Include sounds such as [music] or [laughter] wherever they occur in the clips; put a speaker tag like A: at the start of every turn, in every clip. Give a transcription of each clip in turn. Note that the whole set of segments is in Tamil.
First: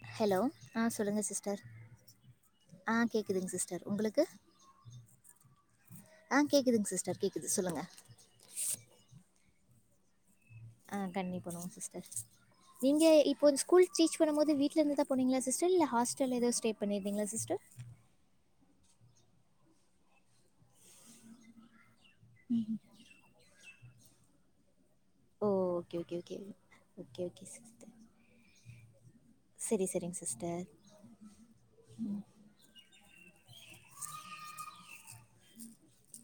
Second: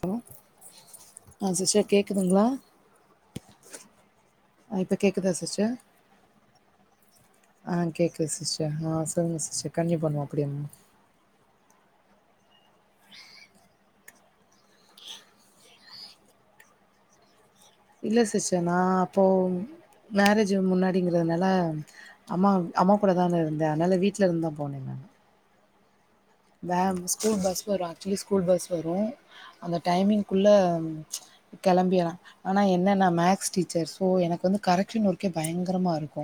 A: ஹலோ ஆ சிஸ்டர் கேக்குதுங்களா
B: ஆ கேட்குதுங்க சிஸ்டர் உங்களுக்கு
A: இப்ப கேக்குதா சிஸ்டர்
B: ஆ கேட்குதுங்க சிஸ்டர் கேட்குது
A: ஆ
B: சொல்லுங்கள்
A: கேக்குது சிஸ்டர் ஆ சொல்லுங்க ஸ்டர் கண்யூ பண்ணுவோ
B: ஆ கண்ணியூ பன்னுவோ [inaudible] நீங்க இப்ப ஸ்கூல் டீச் நும் போது வீட்ல இருந்துதா போனீங்களா சிஸ்டர் இல்ல ஹாஸ்டல்ல ஏத ஸ்டே பண்ணிருந்திங்களா சிஸ்டர்
A: இல்ல சிஸ்டர் நா அப்போ மேரேஜ் முன்னாடிங்கிறதுனால அம்மா அம்மா கூட தான இருந்தே அதனால வீட்ல இருந்து தா போனே நானு
B: ஓ ஓகே ஓகே ஓகே
A: வேம்
B: okay
A: school
B: okay
A: bus
B: sister
A: வரு ஆக்சூலி ஸ்கூல் பஸ் வரு அந்த
B: சரி சரிங்க
A: டைமிங்க்குள்ள
B: சிஸ்டர்
A: கிளம்பியலா ஆனா என்ன நா மேக்ஸ் டீச்சர் ஸோ எனக்கு வந்து கரெக்ஷன் ஒர்க்கே பயங்கரமா இருக்கு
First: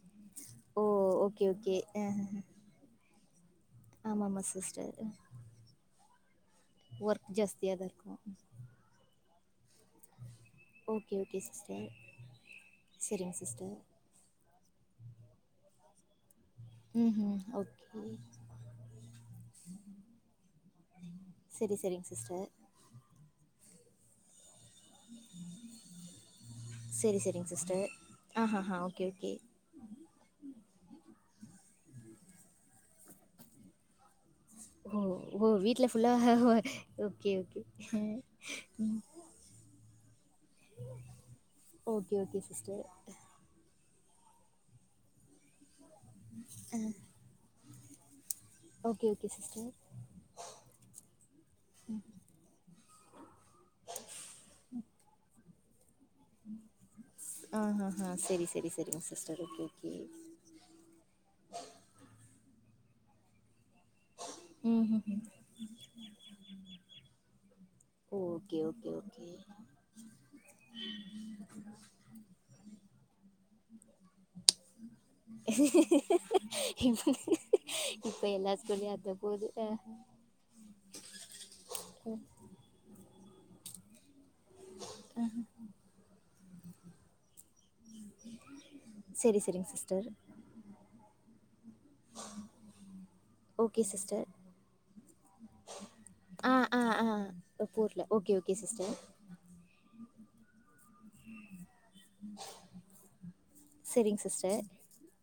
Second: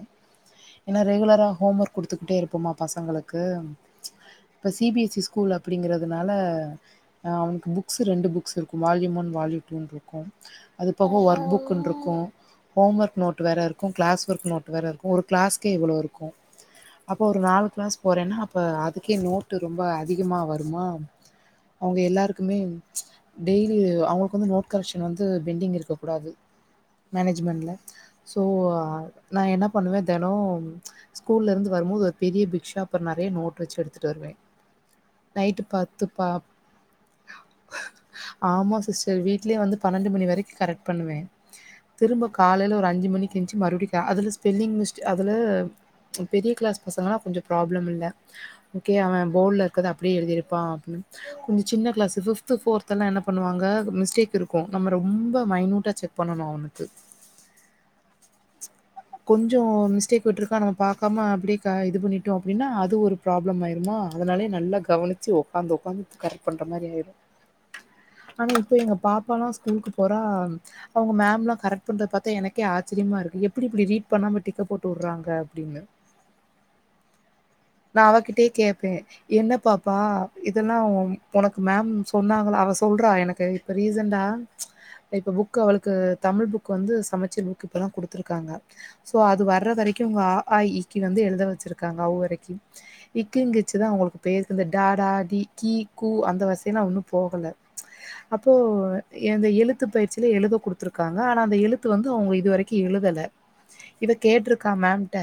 B: ஓ
A: ஏன்னா
B: ஓகே
A: ரெகுலராக
B: ஓகே
A: ஹோம் ஒர்க் குடுத்துக்கிட்டே இருப்போமா பசங்களுக்கு பேம்
B: ஆமாம் ஆமாம்
A: ப்பசி
B: சிஸ்டர்
A: சிபிஎஸ் சி ஸ்கூல் அப்டிங்கறது அதுனால
B: ஒர்க்
A: அவனுக்கு
B: ஜாஸ்தியாக தான்
A: புக்ஸ்
B: இருக்கும்
A: ரெண்டு புக்ஸ் இருக்கு வால்யூம் ஒன் வாலிம் இருக்கு
B: ஓகே
A: அதுபோக
B: ஓகே
A: ஒர்க்
B: சிஸ்டர்
A: புக்குன்றுக்கு ஹோம் ஒர்க்
B: சரிங்க
A: நோட் வேற
B: சிஸ்டர்
A: இருக்கு கிளாஸ் ஒர்க் நோட் வேற இருக்கு ஒரு கிளாஸ்கே எவ்வளோ இருக்கு
B: ம்
A: அப்ப
B: ம்
A: ஒரு நால் கிளாஸ்
B: ஓகே
A: போறேன்னா அப்ப அதுக்கே நோட் ரொம்ப அதிகமா வருமா
B: சரி
A: அவுங்க
B: சரிங்க சிஸ்டர்
A: எல்லாருக்குமே டெய்லி அவங்களுக்கு வந்து நோட் கரைக்ஷன் வந்து பெண்டிங் இருக்கக் கூடாது
B: சரி, சரிங்க
A: மேனேஜ்மெண்ட்ல
B: சிஸ்டர்.
A: சோ
B: ஆஹஹா! Okay, okay.
A: நா என்ன பண்ணுவ தெனோம் ஸ்கூல்ல இருந்து வரும்போது ஒரு பெரிய பிக்க்ஷாப்பர் நறைய நோட் வெச்சு எடுத்துட்டு வருவ
B: ஓ! ஓ!
A: நைட்டு
B: வீட்ல ஃபுல்லா
A: பத்துப்பா
B: ஓகே, ஓகே.
A: ஆமா
B: ம்.
A: சிஸ்டர் வீட்லே வந்து பன்னெண்டு மணி வரைக் கரெக்ட் பண்ணுவே
B: ஓகே,
A: திரும்போ
B: ஓகே
A: காலைல
B: சிஸ்டர்.
A: ஒரு அஞ்சு மணிக்கெஞ்சு மறுடியு தா அதுல ஸ்பெல்லிங் மிஸ்டே அதுல பெரிய
B: அ
A: கிளாஸ் பசங்கலா கொஞ்ச ஃப்ராப் உன்னமில்ல ஓகேயா
B: ஓகே, ஓகே
A: மேம் பவுல்ல
B: சிஸ்டர்.
A: இருக்குறத அப்புடியே எழுதிருப்பா ம் கொஞ்சோ சின்ன கிளாஸ்சு பிஃப்த் ஃபோர்த் த்தனா என்னப் பண்ணுவாங்க மிஸ்டேக் இருக்கு நம்ம ரொம்ப மைனுூட்டா செக் பண்ணனு அவனுக்கு
B: ஆஹஹா! சரி, சரி, சரிங்க சிஸ்டர்.
A: கொஞ்சோ
B: ஓகே, ஓகே.
A: மிஸ்டேக் போட்டுருக்கா நம்ம பாக்காம அப்படியே இது பண்ணிட் டு அப்டின்னா அது ஒரு ஃப்ராப்ளம் ஆயிருமா அதனாலயே நல்லா
B: ம்ஹ்ஹ்ம்.
A: கவனுச்சு உக்காந்து உக்காந்து கரெக்ட் பண்ற மாரி ஆயிரு ஆனா
B: ஓகே,
A: இப்போ
B: ஓகே,
A: எங்க
B: ஓகே.
A: பாப்பால்லா ஸ்கூலுக்கு போறா அவங்க மேம்லா கரெக்ட் பண்றது பாத்தா எனக்கே ஆச்சிரியமா இருக்கு எப் எப்டி இப்டி ரீட் பண்ணாம டிக்க போட்டு உடுறாங்க அப்டின்னு. நான்
B: இப்ப
A: அவகிட்டயே
B: எல்லா ஸ்கூல்லையு
A: கேப்பேன்.
B: அதாப்
A: என்ன பாப்பா இதெல்லா உனக்கு மேம்
B: அ
A: சொன்னாங்களா அவ சொல்றா எனக்கு இப்ப ரீசன்டா
B: அ
A: இப்ப புக்கு அவளுக்கு தமிழ் புக் கொந்து சமச்சுன்னுக் க்கு இப்பதா குடுத்துருக்காங்க சோ
B: சரி,
A: அது
B: சரிங்க
A: வர்ற வரைக்கு
B: சிஸ்டர்.
A: அ ஆ இ ஈ வந்து எழுது து வெச்சுருக்காங்க அவ் வரைக்கு இக்கு
B: ஓகே
A: வெச்சுதா உங்களுக்கு
B: சிஸ்டர்.
A: பேர்க்கு இந்த டா டா ஈ கீ கு அந்த
B: ஆ, ஆ,
A: வசையல்லா ஒன்னும் போகல
B: ஆ. போர்ல. ஓகே,
A: அப்போ
B: ஓகே சிஸ்டர்.
A: எந்த எழுத்து பயிற்சிலா எழுத குடுத்துருக்காங்க ஆனா அந்த எழுத்து வந்து அவங்க இதுவரைக்கு எழுதல இத
B: சரிங்க சிஸ்டர்.
A: கேட்ருக்கா மேம்ட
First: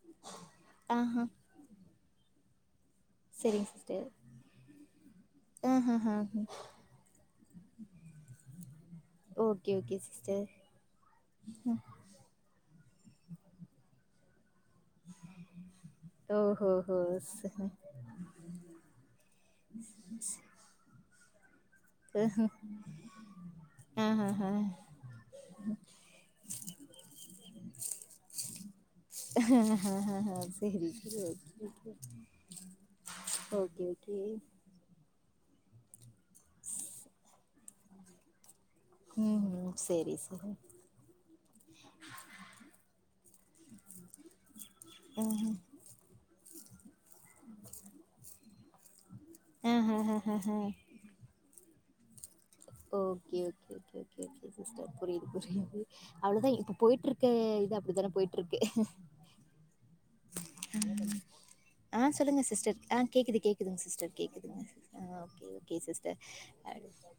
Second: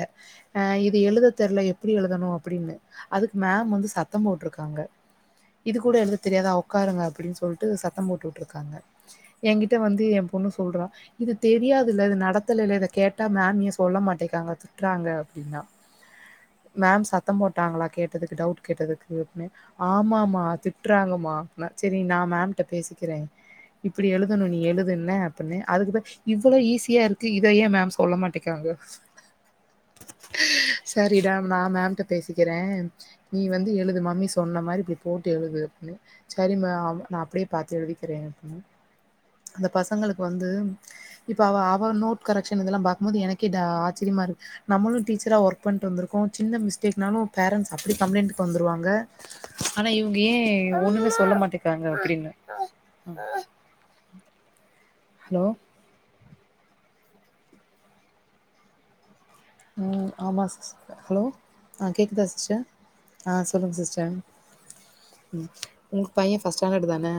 A: இது
B: ஆஹா!
A: எழுத தெர்ல எப் இப்படி எழுதணு அப்புடின்னு அதுக்கு
B: சரிங்க
A: மேம் வந்து
B: சிஸ்டர்.
A: சத்தம் போட்ருக்காங்க இது கூட எழுத
B: ஆஹஹா!
A: தெரியாதா உக்காருங்க அப்டின் சொல்ட்டு சத்தம் போட்டு உட்டுருக்காங்க
B: ஓகே
A: எங்கிட்ட
B: ஓகே
A: வந்து எம்
B: சிஸ்டர்
A: பொண்ணு சொல்றா இது தெரியாதுல்ல இது நடத்தலல்ல இத கேட்டா மேம் ஏ சொல்ல மாட்டைக்குறாங்க திட்றாங்க அப்டின்னா
B: ஓஹோஹோ
A: மேம் சத்த போட்டாங்களா கேட்டதுக்கு டவுட் கேட்டதுக்கு அப்டினு ஆமாமா திட்றாங்கமா னா சரி நா மேம்ட்ட பேசிக்கிறே
B: ஆ
A: இப்படி
B: ஹ
A: எழுதணு நீ எழுதுன்ன அப்பின்னு அதுக்குபெர இவ்வளோ ஈஸியா இருக்கு இதையே மேம் சொல்ல மாட்டேக்காங்க
B: ஹ ஹ சரி சரி
A: சரிடா நா
B: ஓகே
A: மேம்ட்ட பேசிக்கிறே நீ வந்து
B: ஓகே
A: எழுது
B: ஓகே
A: மம்மி சொன்ன மாரி இப்டி போ கூட்டி எழுது அப்டிணு சரிமா அவ நா அப்டியே பாத்து எழுதிக்கிரே அப்டினா
B: ம்
A: அந்த
B: ம் சரி
A: பசங்களுக்கு வந்து
B: சரி
A: இப்ப அவ அவ நோட் கரெஷன் இதெல்லா பாக்கும்போது எனக்கே ஆச்சரியமா இருக்கு நம்மளு டீச்சரா ஒர்க் பண்ட்டு வந்திருக்கோ சின்ன மிஸ் திட்னாலு பேரண்ஸ் அப்டி கம்ப்ளைண்ட்டுக்கு வந்துருவாங்க
B: ஆ
A: ஆனா
B: ஹ
A: இவங்க
B: ஹ
A: ஏ
B: ஹ ஹ
A: ஒண்ணுமே சொல்ல மாட்டே இருக்காங்க அப்படின்னு
B: okay okay okay okay okay sister புரியுது
A: ஹலோ
B: புரியுது அவ்ளுவுதேன் இப்ப போயிட்டு இருக்க இது அப்படித்தானே போயிட்டு இருக்கு
A: ம் ஆமா சிஸ் ஹலோ ஆ கே்குதா
B: சொல்லுங்க
A: சிஸ்டர்
B: கேட்குது
A: ஆ சொல்லுங்க
B: கேட்குதுங்க
A: சிஸ்டர்
B: கேட்குதுங்க ஆ ஓகே
A: ம்
B: ஓகே
A: உங் பையன் ஃபஸ்ட்
B: சிஸ்டர்
A: ஸ்டாண்டர்டு தான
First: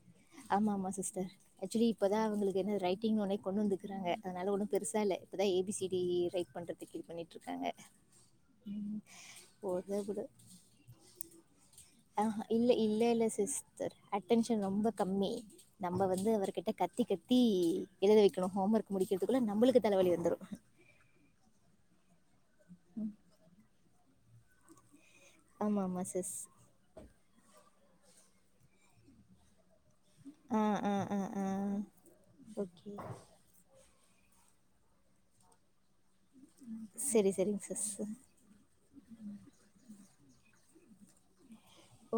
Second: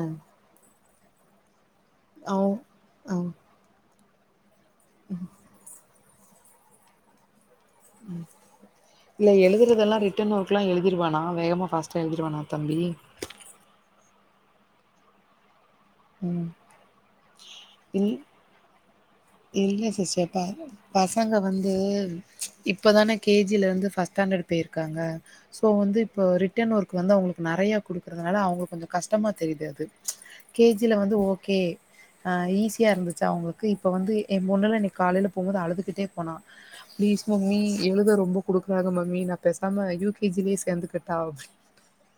B: ஆமா ஆமா சிஸ்டர் ஆக்சுவலி இப்பதான்
A: அவ்
B: அவங்களுக்கு என்ன
A: ஆ
B: ரைட்டிங் ஒே கொண்டு வந்து இருக்காங்க அதனால உட பெருசா இல்ல இப்பதா ஏபிசிடி டி ரைட் பண்றதுக்கு இத பண்ணிட் இருக்காங்க
A: இல்ல
B: போதா
A: எழுதுறதெல்லாம்
B: கூட
A: ரிட்டன் ஒர்க் எல்லாம் எழுதிருவானா வேகமா பாஸ்டா எழுதிருவானா தம்பி
B: அடென்ஷன் ரொம்ப கம்மி நம்ம வந்து
A: ம்
B: அவர்கிட்ட கத்தி கத்தி
A: இல்
B: எழுத வைக்கணும் ஹோம் ஒர்க் முடி
A: இல்ல சிஸ்டர்ப் ப பசங்க வந்து இப்பதானே கேஜில இருந்து பஸ் ஃபஸ் ஸ்டாண்டர்ட் போயிருக்காங்க சோ
B: ஆமா,
A: வந்து
B: ஆமா
A: இப்போ
B: சிஸ்.
A: ரிட்டர்ன் ஒர்க் வந்து அவங்களுக்கு நிறைய கொடுக்குறதுனால அவங்களுக்கு கொஞ்சம் கஷ்டமாக தெரியு அது
B: ஆ, ஆ,
A: கேஜில வந்து
B: ஆ, ஆ.
A: ஓகே அஹ்
B: ஓகே.
A: ஈஸியா இருந்துச்சா உங்களுக்கு இப் இப்ப வந்து என் பொன்னுலா இன்னைக்கு காலில போகும்ோது அழுதுகிட்டே போன பிளீஸ்
B: சரி,
A: மம்மி
B: சரிங்க சிஸ்.
A: எழுத ரொம்ப குடுக்குறாங்க மம்மி நான் பேசாம யூகேஜிலயே சேர்ந்து கட் அவுது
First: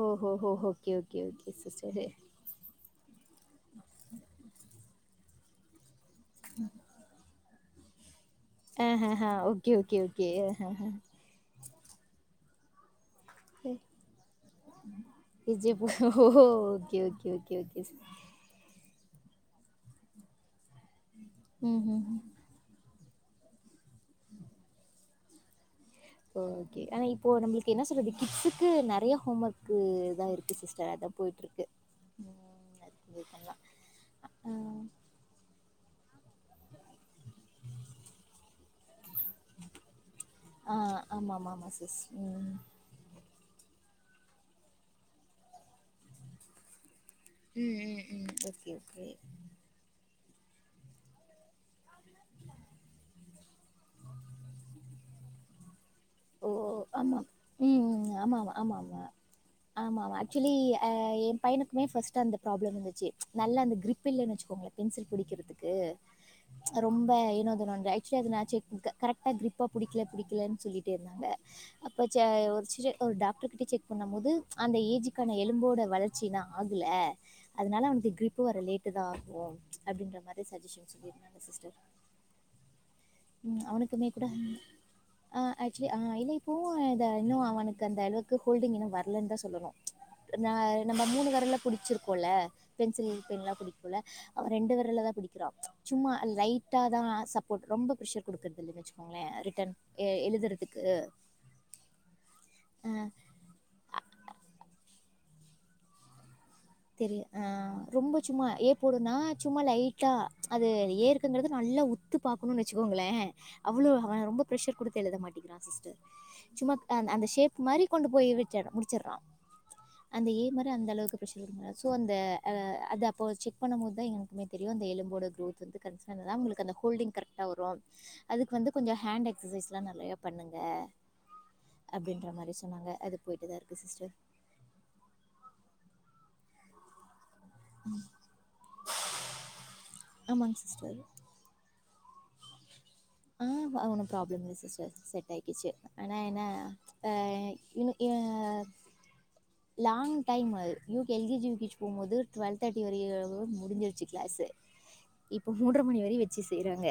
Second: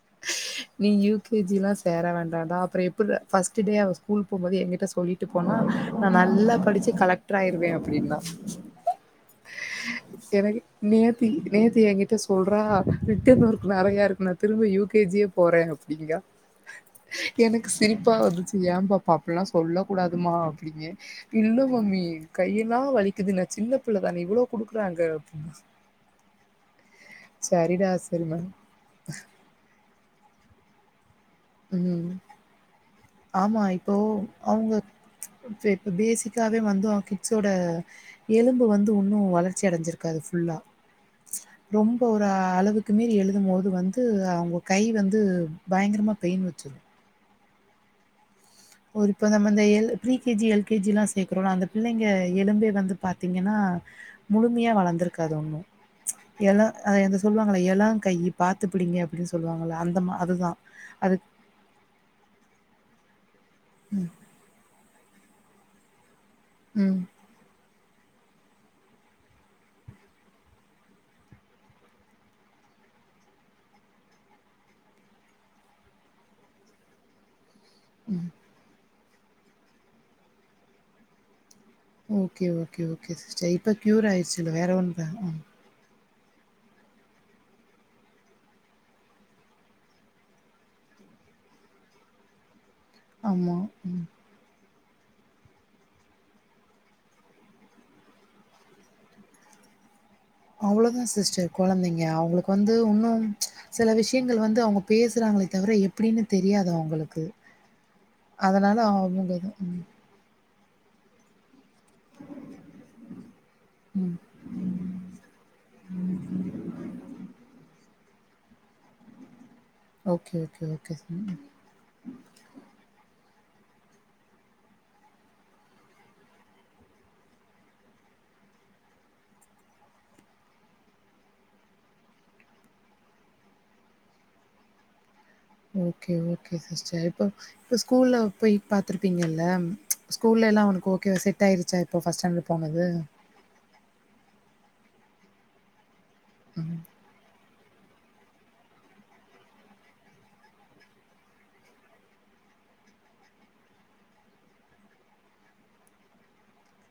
B: ஓஹோஹோ!
A: நீ
B: ஓகே, ஓகே, ஓகே
A: யூகேஜி எல்லா
B: சிஸ்டர்.
A: சேர வேண்டா டா அப்றே எப்புறா ஃபர்ஸ்ட் டே அவ ஸ்கூல் போகும்போது எங்க்கிட்ட சொல்லிட் போனா நா நல்லா படிச்சு கலெக்டர் ஆயிருவே அப்டின்னா
B: அ அ ஓகே ஓகே ஓகே அ அ
A: எங்கிட்ட சொல்றா ரிட்டன் ஒர்க் நெறையா இருக்கு நா திரும்ப யூகேஜியே போறே
B: விஜய்பு
A: அப்படிங்கா
B: ஓ ஓகே ஓகே ஓகே
A: எனக்கு
B: ஓகே
A: சிரிப்பா வந்துச்சு ஏ பாப் அப்புல்லா சொல்ல கூடாதுமா அப்டிங்கே இல்ல மம்மி
B: ம்ஹ்ம்.
A: கையெல்லா வலிக் க்கிதுன சின்ன பிள்ளே தானே இவ்ளோ குடுக்குறாங்க அப்டி
B: ஓகே ஆனா இப்போ நம்புளுக்கு என்ன சொல்றது
A: சரி மேம்
B: கிட்ஸ்சுக்கு நறியா ஹோம் ஒர்க்கு இதாயிருக் சிஸ்டர் அதப்
A: உம்
B: கொஞ்சம் பண்ணலாம்.
A: ஆமா இப்போ
B: ஆ
A: அவங்க சேர் பேசிக்காவே வந்து கிட்ஸ்ஸோட எலும்பு வந்து த்து உன்னு வளர்ச்சி அடைஞ்சிருக்காது ஃபுல்லா
B: ஆ ஆமாமாமா சிஸ்.
A: ரொம்ப ஒரா
B: ம்.
A: அளவுக்கு மீறி எழு த்து போது வந்து அவுங்க கை வந்து பயங்கரமா பெயின் வச்சுரு
B: உம் உம் உம்
A: ஒருத்தங்க நம்மந்த எல் ப்ரீகேஜி எல்கேஜிலா சேக்குறோல அந்த பிள்ளைங்க எலும்பே வந்து பாத்தீங்கன்னா முழுமையா வளர்ந்துருக்காது ஒன்னு
B: ஓ
A: எல அ
B: ஆமா.
A: எந்த சொல்லுவாங்கள எலா
B: ம்
A: கை
B: ஆமாமா
A: பாத்து பிடிங்க
B: ஆமாமா.
A: அப்டி சொல்லுவாங்குள அந்த
B: ஆமாமா.
A: மா அதுதா
B: ஆக்சுவலி அ
A: அது
B: நல்ல அந்த கிரிப்
A: ம்,
B: இல்லைன் வெச்சுங்கோங்களே பென்சில் பிடிக்கிறதுக்கு
A: ம்.
B: ரொம்ப ஏனாதுன அங்காயிட் சோ நா செக் குடுத்த கரெக்ட்டா கிரிப்பா பிடிக்க படிக்கலன் சொல்லிட் ட்டே இருந்தாங்க அப்ப ச ஒரு சிலர் ஓ டாக்டர் கிட்ட செக் பண்ணு போது அந்த ஏஜுக்கான எலும்போட வளர்ச்சி இன்னு ஆகுல அதுனால அவுனக்கு கிரிப்பு வர லேட் ட்டு தா ஆகும் அப்பிடின்ற மாரி சஜெஷன் சொல்லியிருந்தாங்க sister
A: okay okay okay sister
B: ம்
A: இப்ப
B: அவனுக்குமே
A: கியூர்
B: கூட
A: ஆயிருச்சுல்ல வேற ஒண்ணுதா
B: ஆ
A: ம்
B: ஆ ஆக்சுவலி இல்ல இப்பவு இதா இன்னு அவனுக்கு அந்த அளவுக்கு ஹோல்டிங் இன்னு வரலன்னு தா சொல்லுவோ நா நம்ப மூணு வரல்ல புடிச்சிருக்கோல பென்சில் பென்லா
A: ஆமா. ம்.
B: குடிப்புல அவ ரெண்டு வர் ர்லா தா பிடிக்கிறா சும்மா லைட்டா தா சப்போட் ரொம்ப பிரஷர் குடுக்குறதுல்ல வெச்சுக்கோங்களே ரிட்டன் எ எழுதுறதுக்கு
A: அவ்ளோதா சிஸ்டர் கொழந்தைங்க அவுங்களுக்கு வந்து உன்னும் சில விஷயங்கள் வந்து அவுங்க பேசுறாங்களே தவிர எப்பிடின்னு
B: தெரியு ஆ ரொம்ப சும்மா ஏ
A: அதனால
B: போடுன்னா
A: அவங்க தான்
B: சும்மா
A: ம்,
B: லைட்டா அது ஏருக்குங்கறது நல்லா உத்து பாக்குனு வெச்சுக்கோங்களே அவ்ளோ
A: ம்.
B: அவ ரொம்ப பிரஷர் குடுத்து எழுத மாட்டிங்கிறா சிஸ்டர் சம்மாப் அந்தே சேப் மாரி கொண்டு போய் விட்டு முடிச்சடுறான்
A: ஓகே ஓகே ஓகே
B: குடுக்க சோ அந்த அத அப்போ செக் பண்ணும்போது தான் எங்கக்குமே தெரியும் அந்த எலும்போட க்ரோத் வந்து கன்சர்ன் தான் உங்களுக்கு அந்த ஹோல்டிங் கரெக்டாக வரும் அதுக்கு வந்து கொஞ்சம் ஹேண்ட் எக்ஸசைஸ்லாம் நிறையா பண்ணுங்க அப்படின்ற மாதிரி சொன்னாங்க அது போய்டட்டு தான் இருக்குது சிஸ்டர்
A: ஓகே ஓகே சிஸ்டர் இப்ப ஸ்கூல்ல போய் பாத்துருப்பீங்கல்ல ஸ்கூல்ல
B: ஆமாங்
A: எல்லாம் அவனுக்கு
B: சிஸ்டர்
A: ஓகே செட் ஆயிருச்சா இப்போ ஃபர்ஸ்ட்டாண்டில் போனது
B: ஆஹ் ஒம் ப்ராப்ளம் இல்ல சிஸ்டர் செட் ஆச்சு ஆனா என்ன ஆஹ இ லாங் டைம் அது எல்கேஜி யுகேஜிக்கி போகும்போது டுவெல்வ தேர்ட்டி வர முடிஞ்சிருச்சு கிளாஸ் இப்போ மூன்ற மணி வரை வச்சு செய்யறாங்க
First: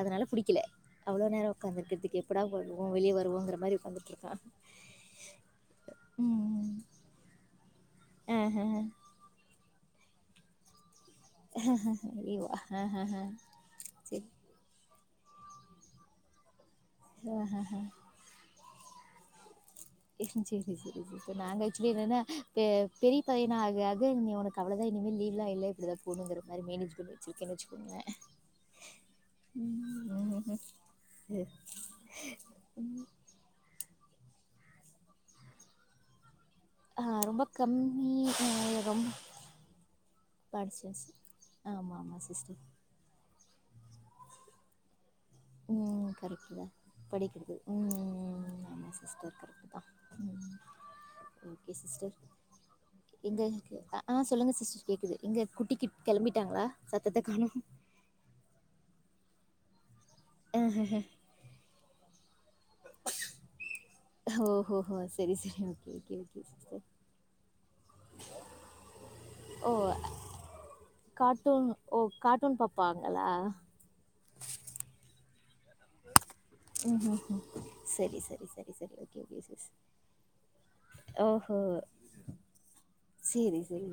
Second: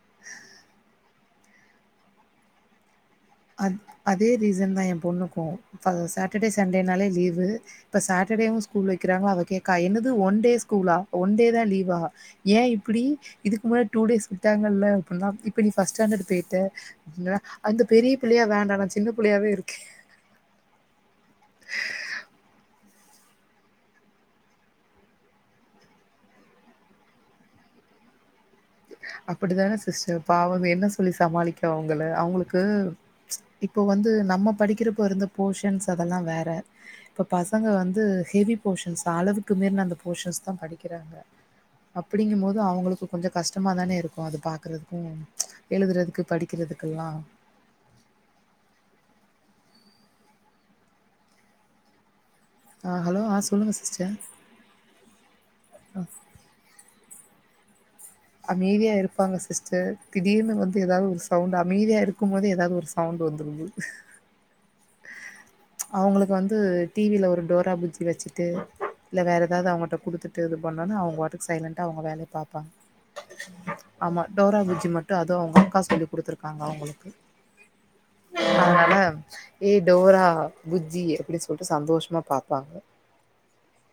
B: அதனால புடிக்கல அவ்வளோ நேரம் உக்காந்துக்கறக்கு எப்படா போ வருவோம் வெளியே வ
A: அ அதே ரீசன் தான் என் பொண்ணுக்கும் இ
B: ம்
A: சாட்டர்டே
B: ம்
A: சண்டேனாலே லீவு இப்ப
B: ஆஹ
A: சாட்டடேவும் ஸ்கூல் வெக்கிறங்கள அதை அக்கா என்னது ஒன் டே ஸ்கூலா ஒன் டே தான் லீவா
B: ஆஹ லீவா
A: ஏன் இப்படி
B: ஆஹஹ
A: இதுக்கு முன்னே டூ
B: செரி
A: டேஸ் கொடுத்தாங்கல்ல இப்ப நீ பர்ஸ்ட் ஸ்டாண்டர்ட் போய்ட்டு
B: ஆஹ் ஹஹ
A: புள்ளியா வேண்டாம் சின்ன புள்ளியாவே இருக்க
B: எ செரி செரி செரி நாங்க ஆச்சுலி என்னனா பெரிய பையன ஆக ஆக இனி உனக்கு அவ்வளதான் இனிமே லீவ்லாம் இல்லை இப்படிதான் போணுங்கிற மாதிரி மேனஜ் பண்ண வச்சிருக்கேன்னு வச்சுக்கோங்களே
A: அப்படித்தானே சிஸ்டர் பாவம்
B: ம்
A: அவங்க என்ன சொல்லி சமாளிக்க அவங்க அவங்களுக்கு இப்போ வந்து நம்ம படிக்கிறப்போ இருந்த போர்ஷன்ஸ் அதெல்லாம் வேற
B: ஆ
A: இப்ப
B: ரொம்ப
A: பசங்க வந்து
B: கம்மி ஆ
A: ஹெவி போர்ஷன்ஸ்
B: ரொம்ப
A: அளவுக்கு மேல அந்த போர்ஷன்ஸ் தான்
B: படிச்சேன்
A: படிக்கிறாங்க
B: ஆமா ஆமா
A: அப்படிங்கும் போது
B: சிஸ்டர்
A: அவங்களுக்கு கொஞ்சம் கஷ்டமாக தானே இருக்கும் அது பார்க்குறதுக்கும்
B: உம் கரெக்ட தான் படிக்கிறது உம் ஆமா சிஸ்டர் சிஸ்டர்
A: ஆ ஹலோ ஆ
B: எங்க
A: சொல்லுங்க சிஸ்டர்
B: ஆஹ் சொல்லுங்க சிஸ்டர் கேக்குது எங்க குட்டிக்கி கெளம்பிட்டாங்களா சத்தத்தை காணோம்
A: அமைதியா இருப்பாங்க சிஸ்டர் திடீர்னு வந்து ஏதாவது ஒரு சவுண்ட் அமைதியா இருக்கும் போது ஏதாவது ஒரு சவுண்ட் வந்துரும்
B: ஓஹோஹோ செரி செரி ஓகே ஓகே
A: அவங்களுக்கு
B: ஓகே
A: வந்து
B: சிஸ்டர்
A: டிவில ஒரு டோராபுஜ்ஜி வச்சுட்டு இல்ல வேற ஏதாவது
B: ஓ
A: அவங்க்ட குடுத்துட்டு இது பண்ணோனா அவங்கபாட்டுக்கு
B: கார்ட்டூன்
A: சைலண்டா
B: ஓ
A: அவங்க வேைய
B: கார்ட்டூன்
A: பார்ப்பாங்க
B: பார்ப்பாங்களா
A: ஆமா டோராபுஜ்ஜி மட்டும் அதுவும் அவுங்க அக்கா சொல்லி கொடுத்துருக்கு
B: ம் ம் ம் சரி சரி சரி சரி
A: அதனால
B: ஓகே ஓகே ச ச
A: ஏ டோரா புஜ்ஜி அப்டி சொல்ட்டு சந்தோஷமா பாப்பாங்க
B: சரி சரி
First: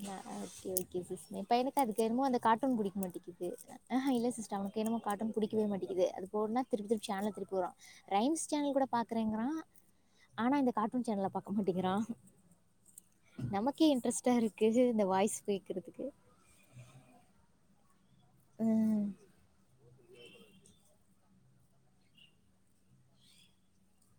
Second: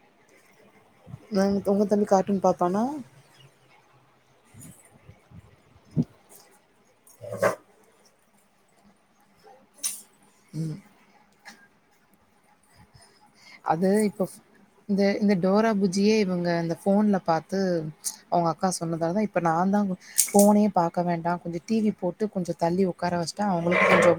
B: [inaudible] ஓகே சிஸ் என் பையனுக்கு
A: உங்க
B: அதுக்கு
A: தம்பி
B: என்மோ அந்த
A: கார்ட்டூன்
B: காட்டன்
A: பாப்பானா
B: புடிக்க மாட்டேக்குது அஆ இல்ல சிஸ்டர் அவனுக்கு என்னமோ காட்டன் புடிக் இருவே மாட்டிக்குது அது போனா திருப் திருப் சேனல திருப்பி வுடுரா ரைம்ஸ் சேனல் கூட பாக்கறேங்கறா ஆனா இந்த கார்ட்டூன் சேனல பாக் மாட்டிக்கிறா
A: அது இப்ப இந்த இந்த
B: வாய்ஸ்
A: டோரா
B: கேட்குறதுக்கு
A: புஜ்ஜியே இவங்க இந்த போன்ல பாத்து [inaudible] அவுங்க அக்கா சொன்னதால இப்ப நான் தான் கு போனே பாக்க வேண்டா கொஞ்சோ டிவி போட்டு கொஞ்சோ தள்ளி உக்கார வச்சுட்ட அவங்கள கொஞ்சோ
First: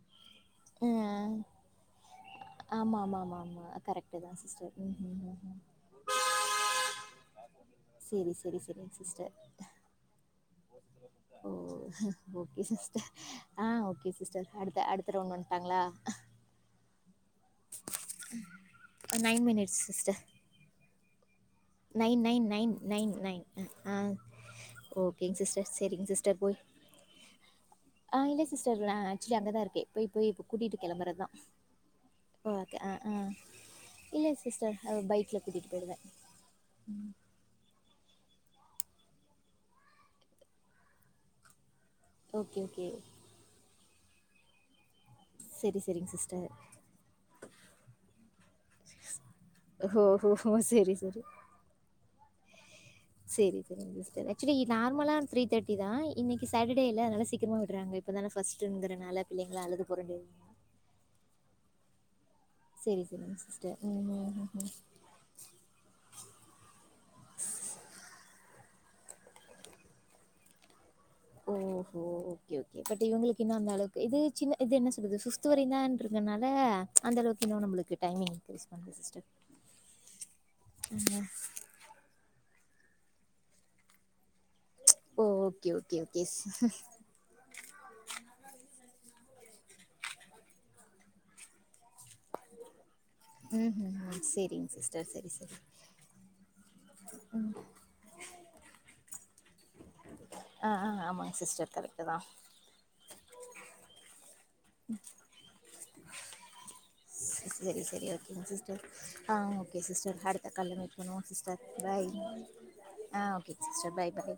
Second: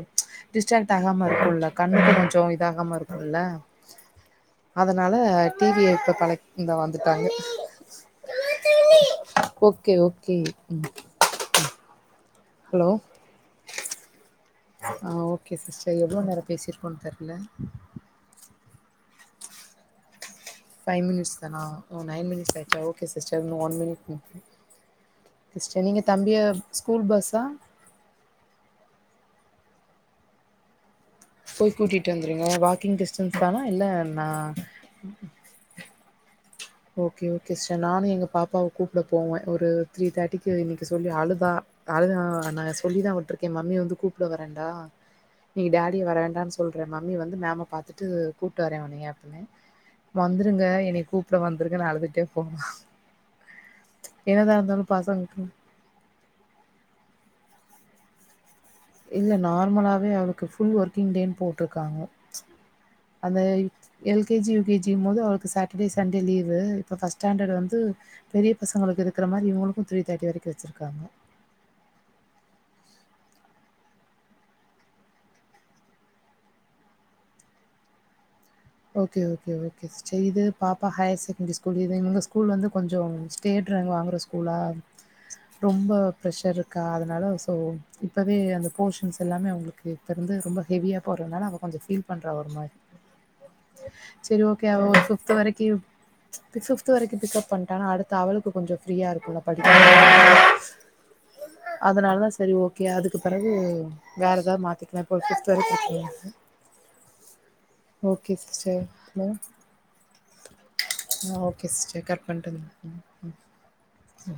A: டிஸ்ட்ர்ன்ட் ஆகாம இருக்கும்ல இல்ல கண்ணுக்கும் கொஞ்ச இது ஆகாம
B: ஆமாம் ஆமாம் ஆமாம்
A: இருக்கும்ல
B: ஆமாம் கரெக்டு தான் சிஸ்டர் ம்
A: அதனால
B: ம் ம் ம்
A: டிவிய இப்ப கனெக்ட் தோ வந்துட்டாங்க
B: சேரி சேரி சேரிங்க சிஸ்டர்
A: ஓகே ஓகே
B: ம் ஓகே
A: ஹலோ
B: சிஸ்டர் அ ஓகே சிஸ்டர் அடுத்த
A: ஆ
B: அடுத்த ரவுண்ட வந்
A: ஓகே சிஸ்டர் எவ்வளோ நேரம் பேசியிருக்கோன் தெர்ல
B: nine minutes sister
A: five minutes ஆ ஓ நைன் மினிட்ஸ் ஆயிச்சா ஓகே சிஸ்டர் இன்னு ஒன் மினிட்
B: ஓகேங்க
A: சிஸ்டர் நீங்க
B: சேரிங்க
A: தம்பிய
B: சிஸ்டர் போய்
A: ஸ்கூல் பஸ்ஸா
B: அங்கதா இருக்க போய் போய் கூட்டிட்டு கெளம்புறதுதா
A: போய் கூட்டிட்டு வந்துருங்க
B: ஓ அத அ
A: வாக்கிங்
B: ஆ
A: டிஸ்டன்ஸ் தானா இல்ல நா
B: இல்லை சிஸ்டர் அவுர் பைக்ல கூட்டிட்டு போயிடுவே
A: ஓகே ஓகே சிஸ்டர் நானு எங்க பாப் அப்பாவ கூப்ட போவ ஒரு த்ரீ தேட்டிக்கு இன்னிக்கு சொல்லி அழுதா அழுதா
B: ஓகே
A: நா
B: ஓகே
A: சொல்லி தா விட்ருக்கே மம்மி வந்து கூப்ட வரண்டா இன்னிக்கு
B: சரி
A: டாடி
B: சரிங்க
A: வரவேண்டா
B: சிஸ்டர்
A: சொல்ற மம்மி வந்து மேம்ம பாத்துட்டு கூப்ட்டு வரேன் அவனைய அப்டின்னா
B: ஓ ஓ ஓ
A: வந்துருங்க
B: சரி
A: எனை கூப் இருக்கேன் அழுதுட்டே போ
B: சேரி சேரிங்க சிஸ்டர் ஆக்சால்லி நார்மலா த்ரீ
A: பசங்களுக்கு
B: தேட்டி தா இன்னைக்கு சாட்டடே இல்ல அதனால சீ சீக்கிரமா விடறாங்க இப்ப தானே ஃபர்ஸ்ட்
A: இல்ல நார்மலாவே அவளுக்கு ஃபுல் ஒர்க்கிங் டேன் போட்டு இருக் காணோ
B: சரி, சரிங்க
A: அந்த
B: சிஸ்டர்.
A: எல்கேஜி
B: ம்ஹ்ஹ்ம்.
A: யூகேஜிம் போது அவளுக்கு சாட்டர்டே சண்டே லீவு இப்ப ஃபர்ஸ்ட் ஸ்டாண்டர்ட் வந்து பெரிய பசங்களுக்கு இருக்கிற மாரி இவங்களுக்கு த்ரீ தேட்டி வரைக்கு வச்சருக்காங்க
B: ஓஹோ ஓகே ஓகே பட் இவங்களுக்கு இன்னு அந்த அளவுக்கு இது சின்ன இது என்ன சொல்றது ச வரை தா இருக்கனால அந்த அளவுக்கு இன்னும் நம்மளுக்கு டைமிங் இன்க்ரீஸ் பண்ணல
A: okay
B: sister.
A: Okay okay sister இது பாப்பா ஹையர்
B: ம்.
A: செகண்டரி ஸ்கூல் இங்க ஸ்கூல் வந்து கொஞ்ச ஸ்டேட் ரேங்க் வாங்க ஸ்குலா
B: ஓ! ஓகே, ஓகே,
A: ரொம்ப
B: ஓகே.
A: பிரஷர் இருக்கா அதனால சோ இப்பவே அந்த போர்ஷன்ஸ் எல்லாமே அவங்களுக்கு இப்போருந்து ரொம்ப ஹெவியாக போகறதுனால அவ கொஞ்ச ஃபீல் பண்ணற ஒரு மாரி
B: ம்ஹ்ஹ்ம்.
A: சரி ஓகே
B: சரிங்க
A: அவ ஒரு
B: சிஸ்டர். சரி,
A: ஃபிவ்த்
B: சரி.
A: வரைக்கு பிக்கப் பண்ணிட்டான அடுத்த அவளுக்கு கொஞ்ச ஃப்ரீயா இருக்கு படிக்க
B: ஆ, ஆ. ஆமாங்க சிஸ்டர் கரெக்ட்டு
A: அதனால
B: தான்.
A: தா சரி ஓகே அதுக்கு பிறகு வேறு ஏதாவது மாத்திக்கலா இப்போ ஃபிவ்த் வரைக்கு
B: சரி சரி
A: ஓகே
B: ஓகேங்க சிஸ்டர்
A: ஹலோ
B: ஆ ஓகே சிஸ்டர் அடுத்த கல்யாண வைக்கணு
A: ஆ
B: சிஸ்டர்
A: ஓகே
B: பாய்
A: கட் பண்ட்டுங்களா
B: அ
A: ம்
B: ஓகே சிஸ்டர் பாய் பாய்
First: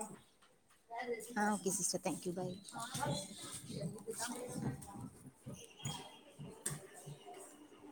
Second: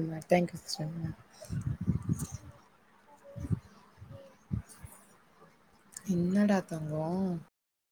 A: ம் தேங்க்யூ சிஸ்டர்
B: ஆ ஓகே சிஸ்டர் தேங்க்யூ பாய்
A: என்னடா தங்கோ